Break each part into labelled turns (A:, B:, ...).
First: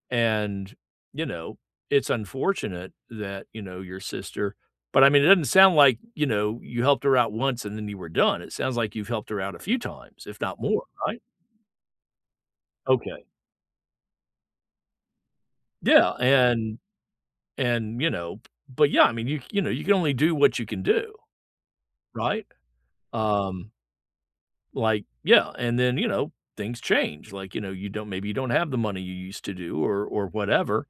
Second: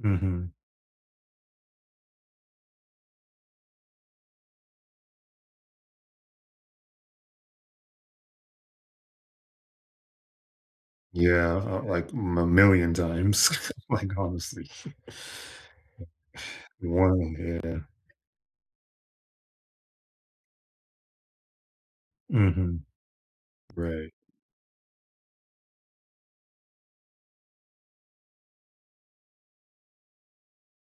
A: Mhm.
B: And, you know, it's unfortunate that, you know, your sister but, I mean, it doesn't sound like, you know, you helped her out once and then you were done, it sounds like you've helped her out a few times, if not more, right?
A: Yeah, uh, like, m a million
B: Okay.
A: times, like, honestly.
B: Yeah and
A: [unintelligible] yeah.
B: and, you know but, yeah, I mean, you c you know, you can only do what you can do. Right?
A: Mhm.
B: Um
A: Right.
B: Like yeah, and then, you know, things change, like, you know, you don't maybe you don't have the money you used to do or or whatever.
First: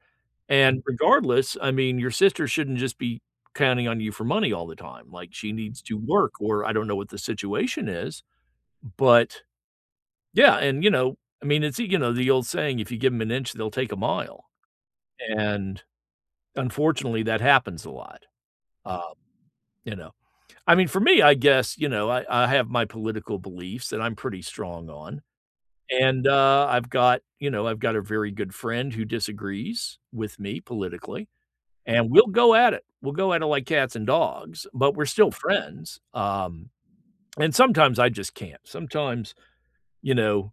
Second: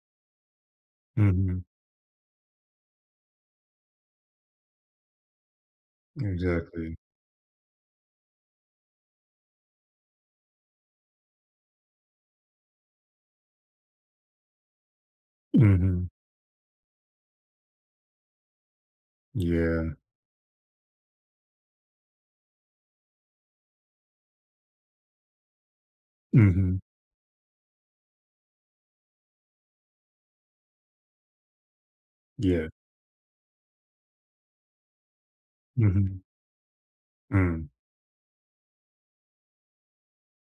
B: And regardless,
A: Mhm.
B: I mean, your sister shouldn't just be counting on you for money all the time, like, she needs to work, or I don't
A: Exactly.
B: know what the situation is, but yeah, and, you know I mean, it's you know, the old saying, "If you give 'em an inch, they'll take a mile." And,
A: Mhm.
B: unfortunately, that happens a lot, um,
A: Yeah.
B: you know? I mean, for me, I guess, you know, I I have my political beliefs that I'm pretty strong on. And, uh,
A: Mhm.
B: I've got you know, I've got a very good friend who disagrees with me politically, and we'll go
A: Yeah.
B: at it, we'll go at it like cats and dogs, but we're still friends,
A: Mhm.
B: um, and
A: Mm.
B: sometimes I just can't, sometimes, you know,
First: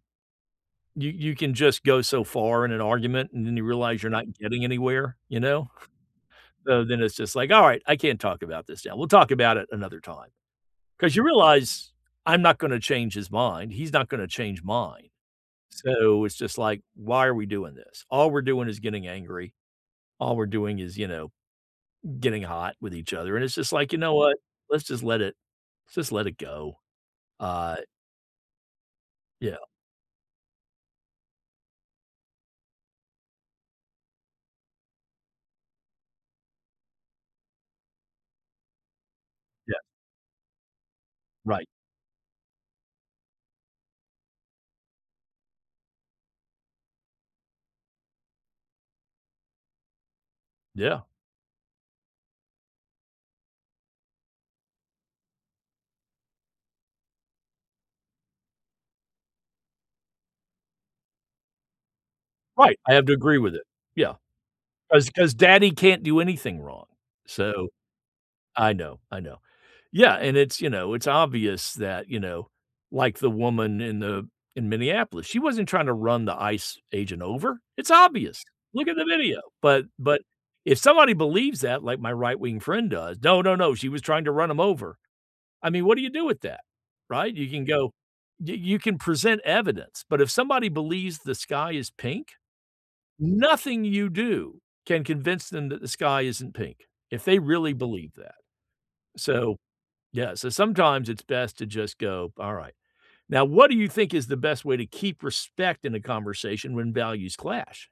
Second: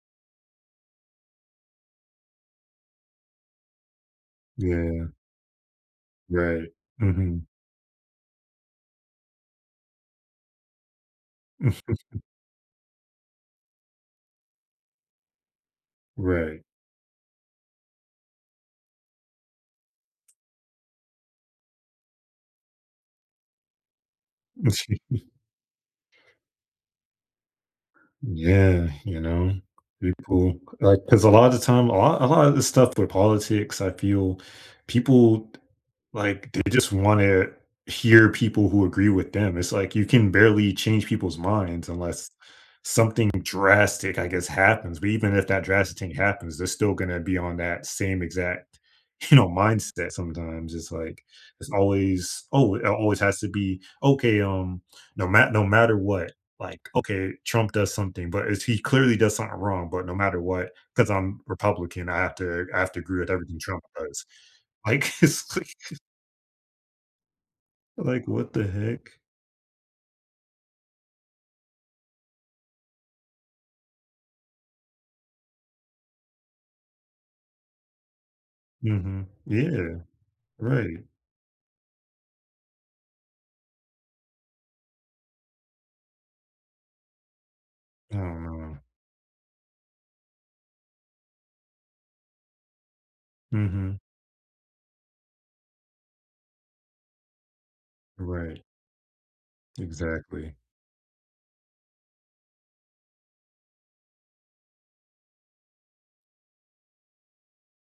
B: you you can just go so far in an argument, and then you realize you're not getting
A: Yeah.
B: anywhere, you know?
A: Right,
B: So then it's just
A: mhm.
B: like, "Alright, I can't talk about this now, we'll talk about it another time. 'Cause you realize, I'm not gonna change his mind, he's not gonna change mine. So, it's just
A: Right.
B: like, "Why are we doing this?" All we're doing is getting angry. All we're doing is, you know, getting hot with each other, and it's just like, "You know what? Let's just let it just let it go." Uh
A: Yeah, you know,
B: Yeah.
A: people like, 'cause a lot of the time, a lot a lot of the stuff with politics, I feel people t like, they just wanna hear people who agree with them, it's
B: Yes.
A: like you can barely change people's
B: Right.
A: minds unless something drastic, I guess, happens, but even if that drastic thing happens, they're still gonna to be on that same exact, you know, mindset sometimes, it's
B: Yeah.
A: like there's always oh, it always has to be, "Okay, um" no ma no ma no matter what, like okay, Trump does something, but if he clearly does something wrong but no matter what, 'cause I'm Republican, I have to
B: Right,
A: I have
B: I
A: to
B: have to
A: agree with
B: agree with
A: everything
B: it.
A: Trump
B: Yeah,
A: does.
B: 'cause
A: Like,
B: 'cause
A: it's
B: daddy
A: like
B: can't do anything wrong. So,
A: like, what the
B: I know,
A: heck?
B: I know. Yeah, and it's you know, it's obvious that you know, like the woman in the in Minneapolis, she wasn't trying to run the ICE agent over, it's obvious! Look at the
A: Mhm,
B: video, but
A: yeah.
B: but if
A: Right.
B: somebody believes that like my right wing friend does "No, no, no, she was trying to run 'em over." I mean, what do you do with that? Right? You can go
A: I don't
B: you you
A: know.
B: can present evidence, but if somebody believes the sky is pink, nothing
A: Mhm.
B: you do can convince them that the sky isn't pink, if they really believe that.
A: Right.
B: So yeah, so
A: Exactly.
B: sometimes it's best to just go, "Alright." Now, what do you think is the best way to keep respect in a conversation when values clash?